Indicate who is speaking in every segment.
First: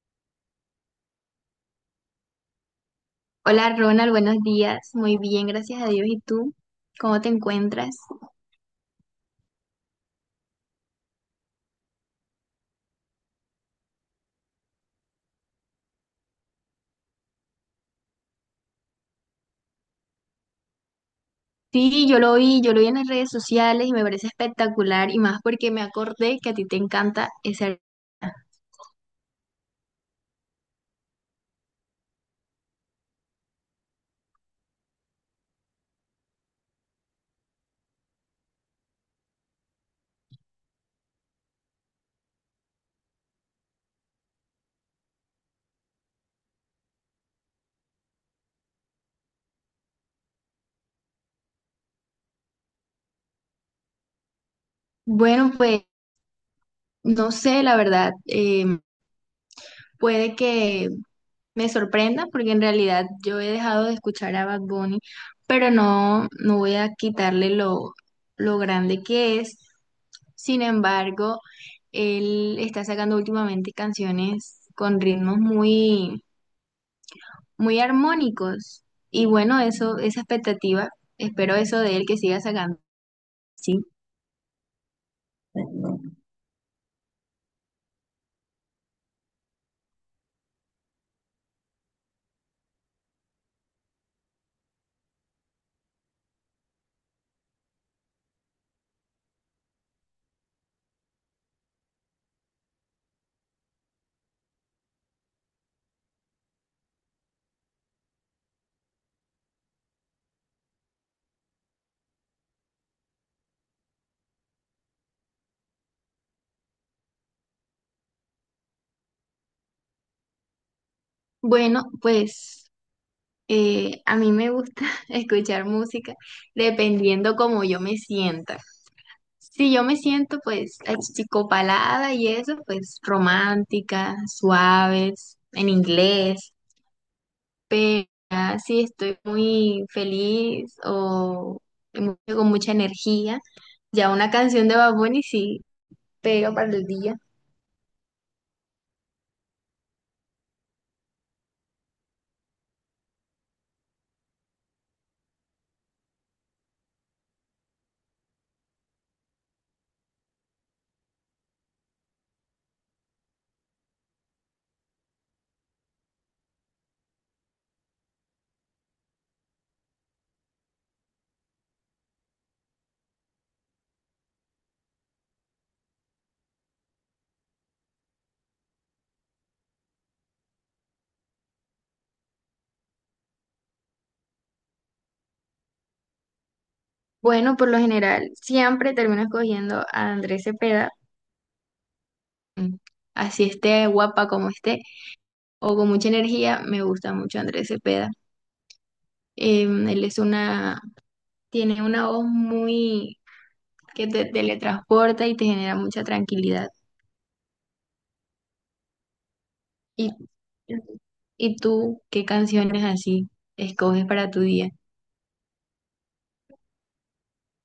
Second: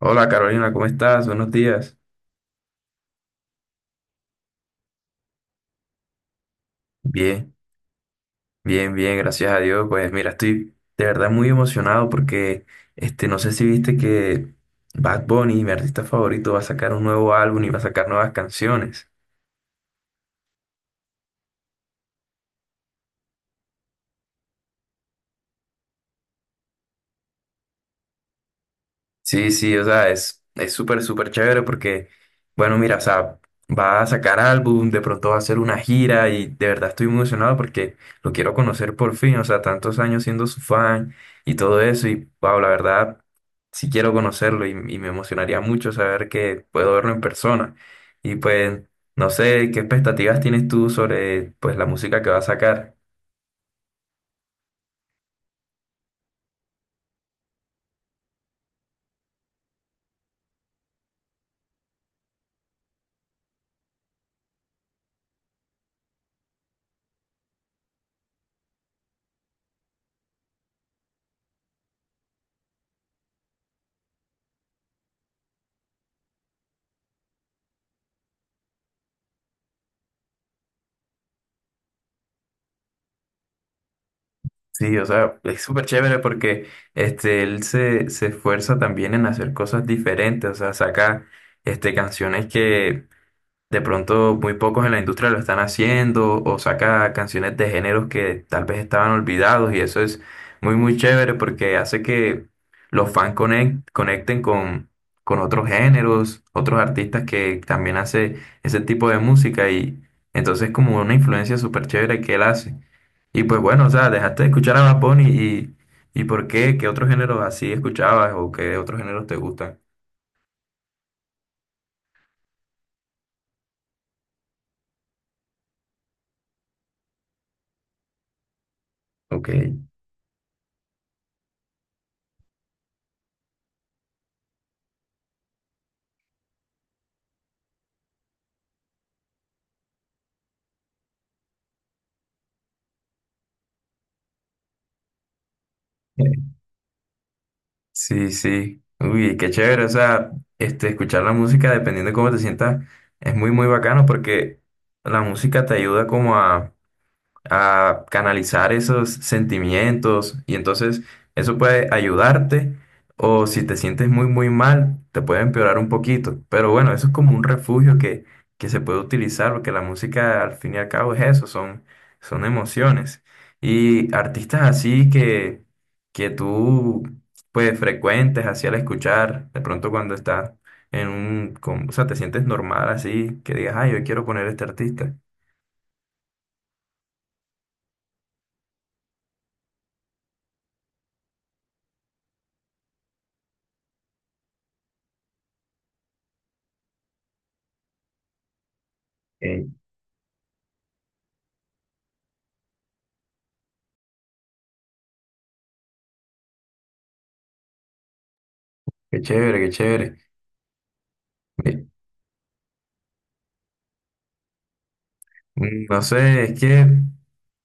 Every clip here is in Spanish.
Speaker 1: Hola Carolina, ¿cómo estás? Buenos días.
Speaker 2: Hola Ronald, buenos días. Muy bien, gracias a Dios. ¿Y tú? ¿Cómo te
Speaker 1: Bien,
Speaker 2: encuentras?
Speaker 1: bien, bien, gracias a Dios. Pues mira, estoy de verdad muy emocionado porque no sé si viste que Bad Bunny, mi artista favorito, va a sacar un nuevo álbum y va a sacar nuevas canciones.
Speaker 2: Sí, yo lo vi, en las redes sociales y me parece espectacular y más porque me acordé que a ti te encanta ese...
Speaker 1: Sí, sí, o sea, es súper, súper chévere porque, bueno, mira, o sea, va a sacar álbum, de pronto va a hacer una gira y de verdad estoy muy emocionado porque lo quiero conocer por fin, o sea, tantos años siendo su fan y todo eso y, wow, la verdad, sí quiero conocerlo y me emocionaría mucho saber que puedo verlo en persona. Y pues, no sé, ¿qué expectativas tienes tú sobre, pues, la música que va a sacar?
Speaker 2: Bueno, pues no sé, la verdad, puede que me sorprenda porque en realidad yo he dejado de escuchar a Bad Bunny, pero no, no voy a quitarle lo grande que es. Sin embargo, él está sacando últimamente canciones con ritmos muy, muy armónicos. Y bueno, esa expectativa, espero eso de él que siga sacando. Sí.
Speaker 1: Sí, o sea, es súper chévere porque él se esfuerza también en hacer cosas diferentes, o sea, saca canciones que de pronto muy pocos en la industria lo están haciendo o saca canciones de géneros que tal vez estaban olvidados y eso es muy muy chévere porque hace que los fans conecten con otros géneros, otros artistas que también hace ese tipo de música y entonces como una influencia súper chévere que él hace. Y pues bueno, o sea, dejaste de escuchar a Bad Bunny y ¿por qué? ¿Qué otros géneros así escuchabas o qué otros géneros te gustan?
Speaker 2: Bueno, pues a mí me gusta escuchar música dependiendo cómo yo me sienta.
Speaker 1: Ok.
Speaker 2: Si yo me siento pues achicopalada y eso, pues romántica, suaves, en inglés, pero ya si estoy muy feliz o con mucha energía, ya una canción de Bad Bunny sí pega para el día.
Speaker 1: Sí, sí. Uy, qué chévere. O sea, escuchar la música, dependiendo de cómo te sientas, es muy, muy bacano porque la música te ayuda como a canalizar esos sentimientos y entonces eso puede ayudarte o si te sientes muy muy mal te puede empeorar un poquito, pero bueno, eso es como un refugio que se puede utilizar porque la música al fin y al cabo es eso, son, son emociones y artistas así que tú pues frecuentes así al escuchar de pronto cuando estás o sea, te sientes normal así, que digas, ay, yo quiero poner este artista.
Speaker 2: Bueno, por lo general siempre termino escogiendo a Andrés Cepeda, mm, así esté guapa como esté o con mucha energía, me gusta mucho Andrés Cepeda.
Speaker 1: Eh,
Speaker 2: Em, él es una, tiene una voz muy que te teletransporta y te genera mucha tranquilidad.
Speaker 1: Qué chévere, qué
Speaker 2: ¿Y,
Speaker 1: chévere.
Speaker 2: ¿y tú qué canciones así escoges para tu día?
Speaker 1: No sé, es que,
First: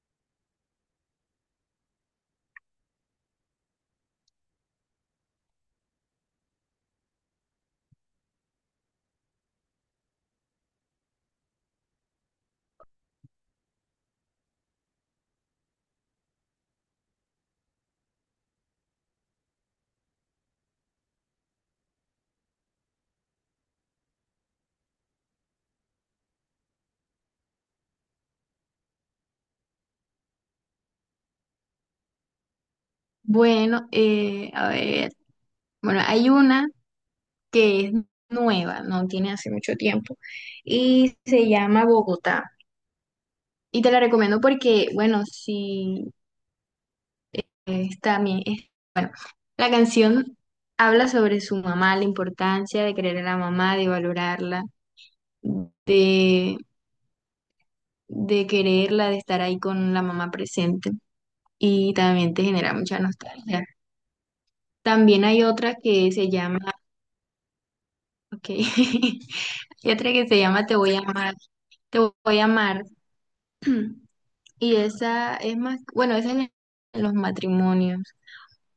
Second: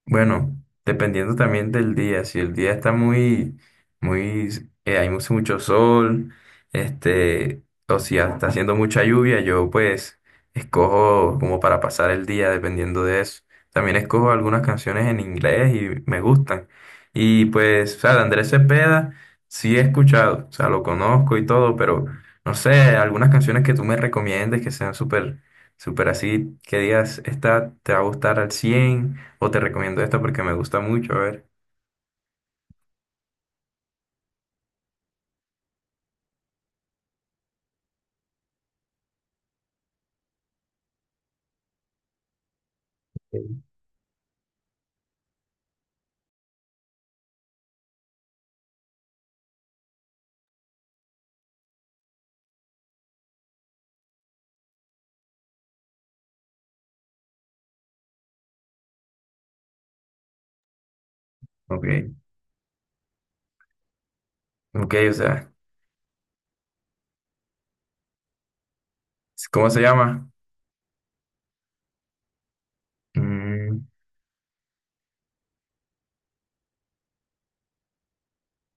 Speaker 1: bueno, dependiendo también del día, si el día está muy, muy, hay mucho, mucho sol, o si ya está haciendo mucha lluvia, yo pues escojo como para pasar el día dependiendo de eso. También escojo algunas canciones en inglés y me gustan. Y pues, o sea, de Andrés Cepeda sí he escuchado, o sea, lo conozco y todo, pero no sé, algunas canciones que tú me recomiendes que sean súper súper así, ¿qué días está te va a gustar al cien? O te recomiendo esta porque me gusta mucho, a ver.
Speaker 2: Bueno, a ver, bueno, hay una que es nueva, no tiene hace mucho tiempo, y se llama Bogotá. Y te la recomiendo porque, bueno, sí está bien. La canción habla sobre su mamá, la importancia de querer a la mamá, de valorarla, de de quererla, de estar ahí con la mamá presente
Speaker 1: Ok,
Speaker 2: y también te genera mucha nostalgia.
Speaker 1: ok, o
Speaker 2: También hay
Speaker 1: sea,
Speaker 2: otra ok,
Speaker 1: ¿cómo se
Speaker 2: hay otra
Speaker 1: llama?
Speaker 2: que se llama Te voy a amar, Te voy a amar
Speaker 1: Mm,
Speaker 2: y esa es más, bueno, en los matrimonios,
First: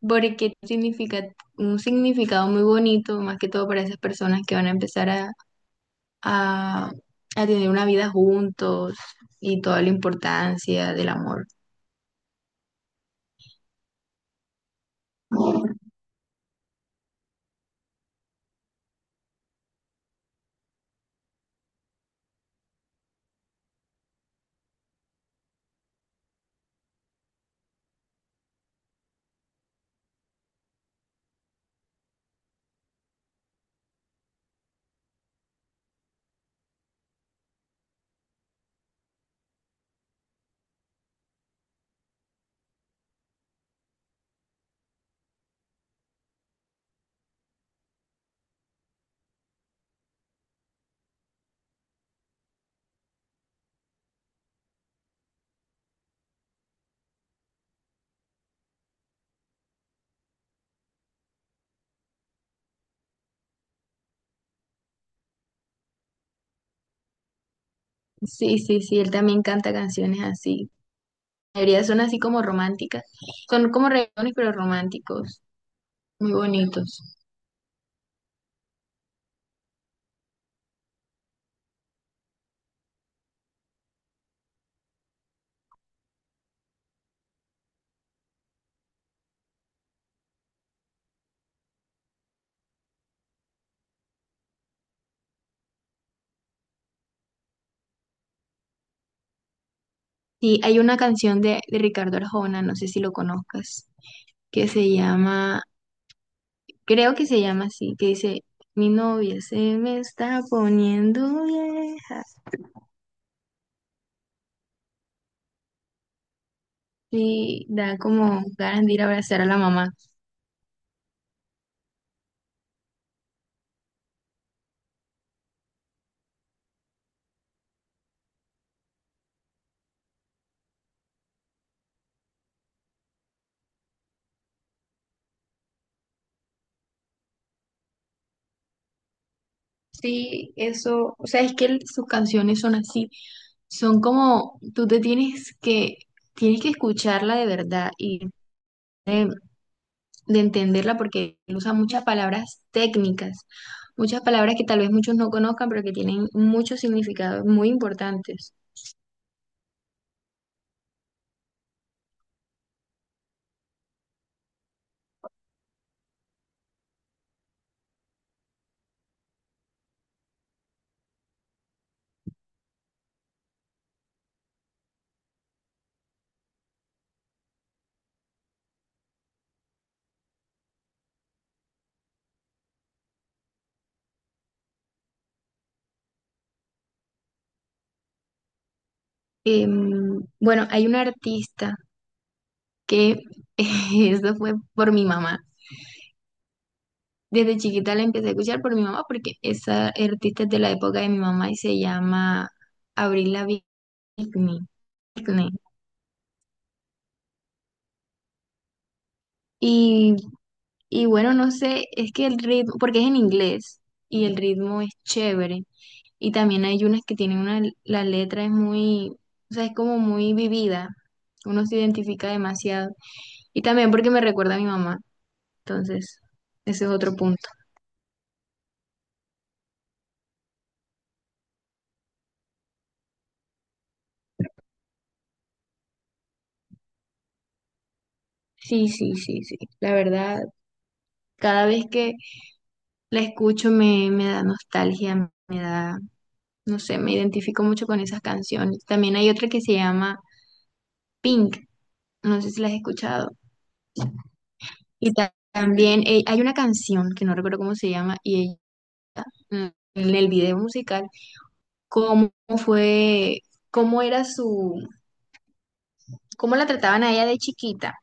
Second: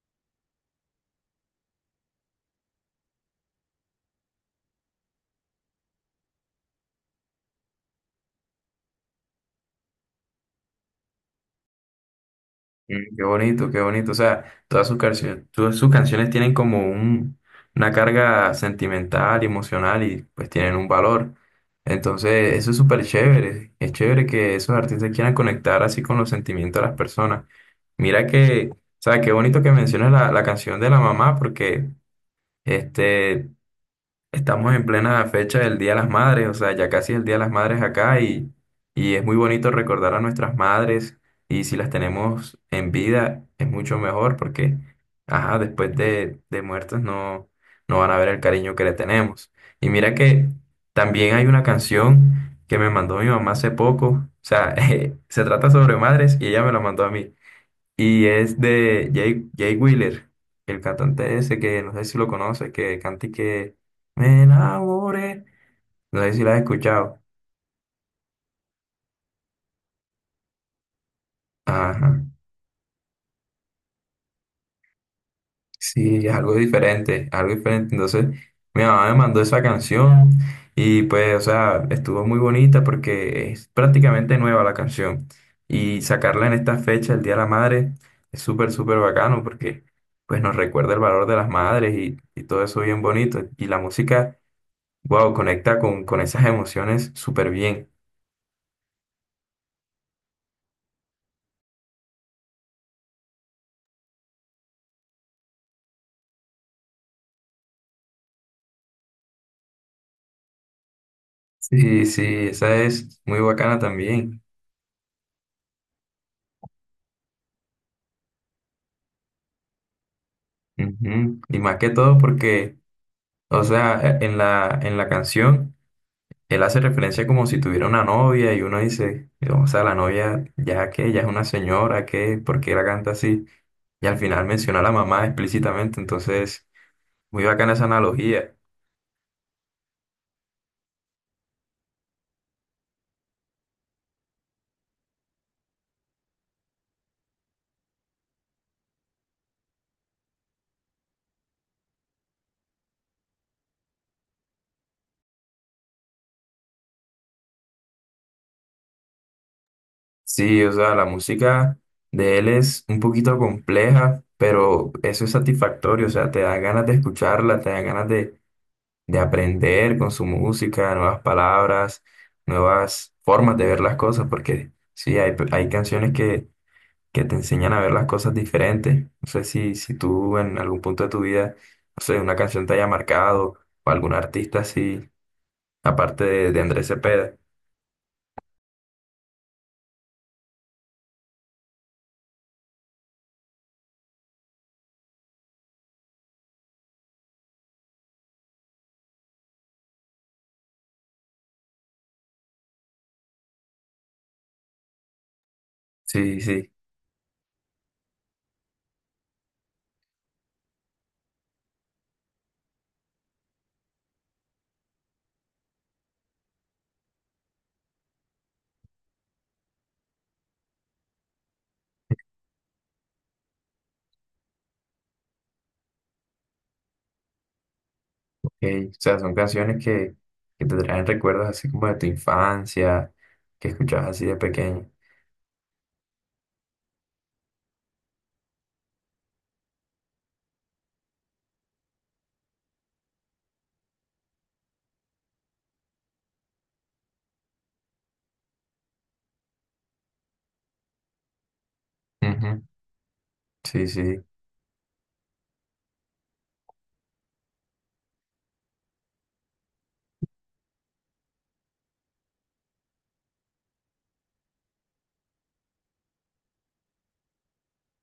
Speaker 2: porque significa un significado muy bonito, más que todo para esas personas que van a empezar a, a tener una vida juntos y toda la importancia del amor.
Speaker 1: mm, qué bonito, qué bonito. O sea, todas sus canciones tienen como un, una carga sentimental, emocional y pues tienen un valor. Entonces, eso es súper chévere. Es chévere que esos artistas quieran conectar así con los sentimientos de las personas. Mira que, o sea, qué bonito que mencionas la canción de la mamá, porque Este, estamos en plena fecha del Día de las Madres, o sea, ya casi el Día de las Madres acá y es muy bonito recordar a nuestras madres y si las tenemos en vida es mucho mejor porque, ajá, después de muertas no, no van a ver el cariño que le tenemos. Y mira que también hay una canción que me mandó mi mamá hace poco, o sea, se trata sobre madres y ella me la mandó a mí. Y es de Jay Wheeler, el cantante ese que no sé si lo conoces, que canta y que me enamoré. No sé si lo has escuchado.
Speaker 2: Sí, sí, sí, él también canta canciones así. La mayoría son así
Speaker 1: Ajá.
Speaker 2: como románticas. Son como reggaetones, pero románticos,
Speaker 1: Sí, es
Speaker 2: muy
Speaker 1: algo
Speaker 2: bonitos.
Speaker 1: diferente, algo diferente. Entonces, mi mamá me mandó esa canción y pues, o sea, estuvo muy bonita porque es prácticamente nueva la canción. Y sacarla en esta fecha, el Día de la Madre, es súper, súper bacano porque pues nos recuerda el valor de las madres y todo eso bien bonito. Y la música, wow, conecta con esas emociones súper bien.
Speaker 2: Sí, hay una canción de Ricardo Arjona, no sé si lo conozcas, que se llama, creo que se llama así, que dice, mi novia se me está poniendo
Speaker 1: Sí, sí,
Speaker 2: vieja.
Speaker 1: esa es muy bacana también.
Speaker 2: Y da como ganas de ir a abrazar a la mamá.
Speaker 1: Ujú. Y más que todo porque, o sea, en en la canción, él hace referencia como si tuviera una novia y uno dice, o sea, la novia ya que, ya es una señora, que, ¿por qué la canta así? Y al final menciona a la mamá explícitamente, entonces, muy bacana esa analogía.
Speaker 2: Sí, eso, o sea, es que sus canciones son así, son como, tú te tienes que escucharla de verdad y de, de entenderla porque él usa muchas palabras técnicas, muchas palabras que tal vez muchos no conozcan, pero que tienen muchos significados muy importantes.
Speaker 1: Sí, o sea, la música de él es un poquito compleja, pero eso es satisfactorio, o sea, te da ganas de escucharla, te da ganas de aprender con su música, nuevas palabras, nuevas formas de ver las cosas, porque sí, hay canciones que te enseñan a ver las cosas diferentes. No sé si tú en algún punto de tu vida, no sé, una canción te haya marcado o algún artista así, aparte de Andrés Cepeda.
Speaker 2: Bueno, hay una artista que, eso fue por mi mamá. Desde chiquita la empecé a escuchar por mi mamá porque esa artista es de la época de mi mamá y se llama... Abril Lavigne Pickney, Pickney.
Speaker 1: Sí, sí.
Speaker 2: Y, y bueno, no sé, es que el ritmo, porque es en inglés y el ritmo es chévere. Y también hay unas que la letra es muy, o sea, es como muy vivida. Uno se identifica demasiado. Y también porque me recuerda a mi mamá. Entonces, ese es otro punto.
Speaker 1: Que, o sea, son canciones que te traen recuerdos así como de tu infancia, que escuchabas así de pequeño.
Speaker 2: Sí, sí, sí, sí. La verdad, cada vez que la escucho me da nostalgia, me da, no sé, me identifico mucho con esas canciones. También hay otra que se llama Pink. No sé si
Speaker 1: Ujú,
Speaker 2: la has escuchado.
Speaker 1: sí, sí.
Speaker 2: Y también hay una canción que no recuerdo cómo se llama mm, en el video musical, cómo fue, cómo era su, cómo la trataban a ella de chiquita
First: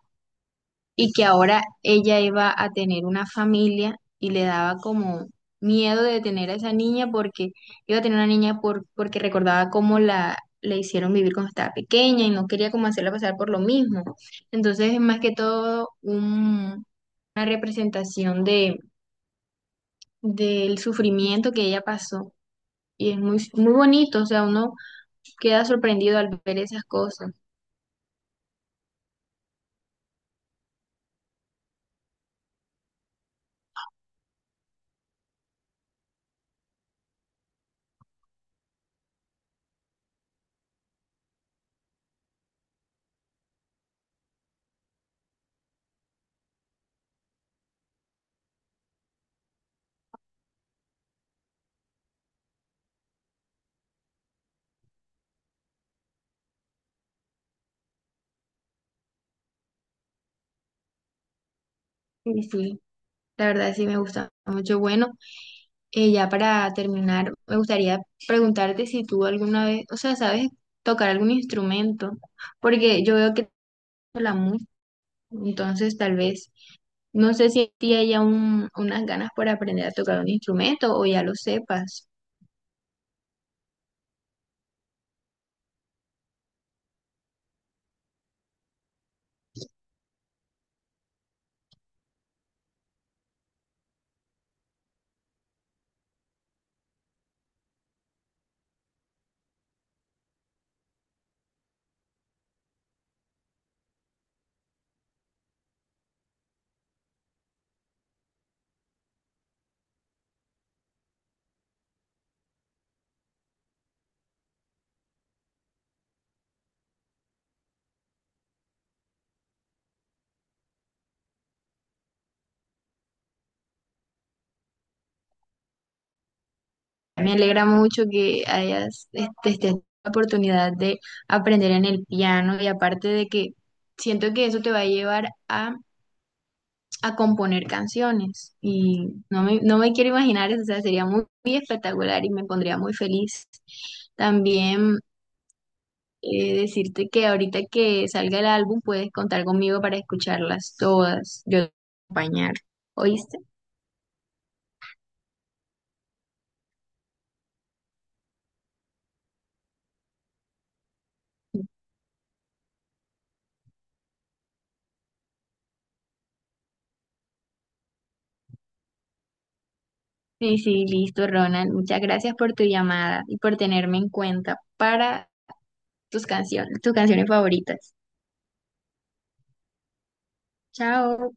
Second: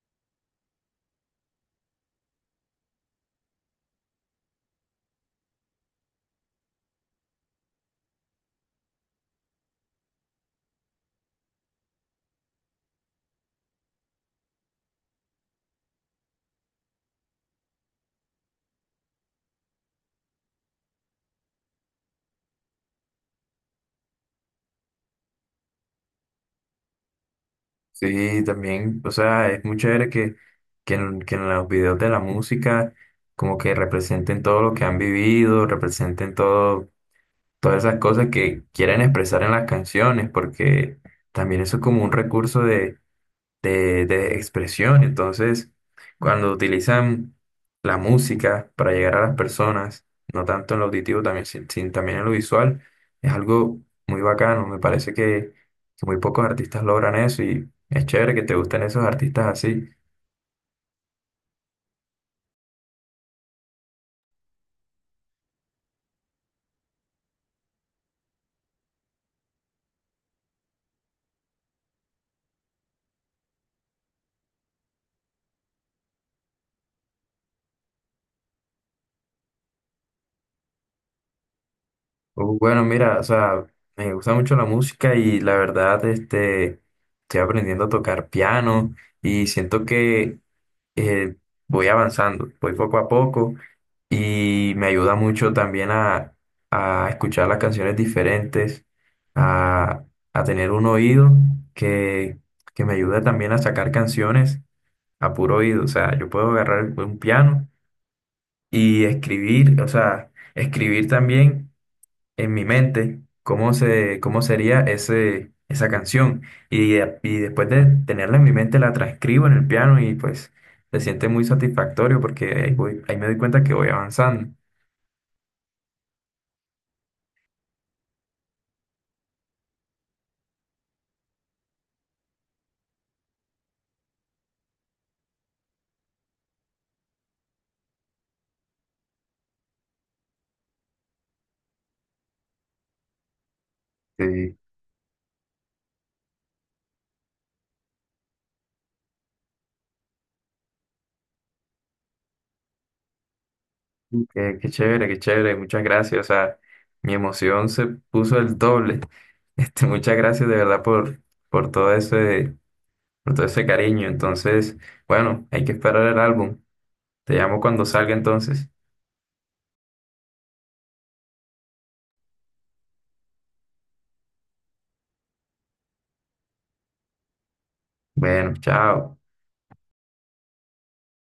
Speaker 2: y que ahora ella iba a tener una familia y le daba como miedo de tener a esa niña porque iba a tener una niña porque recordaba cómo la le hicieron vivir cuando estaba pequeña y no quería como hacerla pasar por lo mismo. Entonces es más que todo una representación del sufrimiento que ella pasó. Y es muy, muy bonito, o sea, uno queda sorprendido al ver esas cosas.
Speaker 1: Sí, también, o sea, es muy chévere que en los videos de la música como que representen todo lo que han vivido, representen todo, todas esas cosas que quieren expresar en las canciones, porque también eso es como un recurso de expresión. Entonces, cuando utilizan la música para llegar a las personas, no tanto en lo auditivo, también, también en lo visual, es algo muy bacano. Me parece que muy pocos artistas logran eso y es chévere que te gusten esos artistas así.
Speaker 2: Y sí, la verdad sí me gusta mucho. Bueno, ya para terminar, me gustaría preguntarte si tú alguna vez, o sea, sabes tocar algún instrumento, porque yo veo que la música, entonces tal vez, no sé si a ti hay un unas ganas por aprender a tocar un instrumento o ya lo sepas.
Speaker 1: Bueno, mira, o sea, me gusta mucho la música y la verdad, estoy aprendiendo a tocar piano y siento que eh, voy avanzando, voy poco a poco y me ayuda mucho también a escuchar las canciones diferentes, a, a tener un oído que, que me ayuda también a sacar canciones a puro oído. O sea, yo puedo agarrar un piano y escribir, o sea, escribir también en mi mente cómo sería esa canción. Y, y después de tenerla en mi mente, la transcribo en el piano y pues se siente muy satisfactorio porque ahí voy, ahí me doy cuenta que voy avanzando.
Speaker 2: Me alegra mucho que hayas estés teniendo la oportunidad de aprender en el piano y aparte de que siento que eso te va a llevar a componer canciones y no me quiero imaginar eso, o sea, sería muy, muy espectacular y me pondría muy feliz.
Speaker 1: Sí.
Speaker 2: También decirte que ahorita que salga el álbum puedes contar conmigo para escucharlas todas, yo te voy a acompañar, ¿oíste?
Speaker 1: Qué, qué chévere, muchas gracias. O sea, mi emoción se puso el doble. Muchas gracias de verdad por todo ese, por todo ese cariño. Entonces, bueno, hay que esperar el álbum. Te llamo cuando salga entonces.
Speaker 2: Sí, sí, listo, Ronald. Muchas gracias por tu llamada y por tenerme en cuenta para tus canciones favoritas.
Speaker 1: Bueno, chao.
Speaker 2: Chao.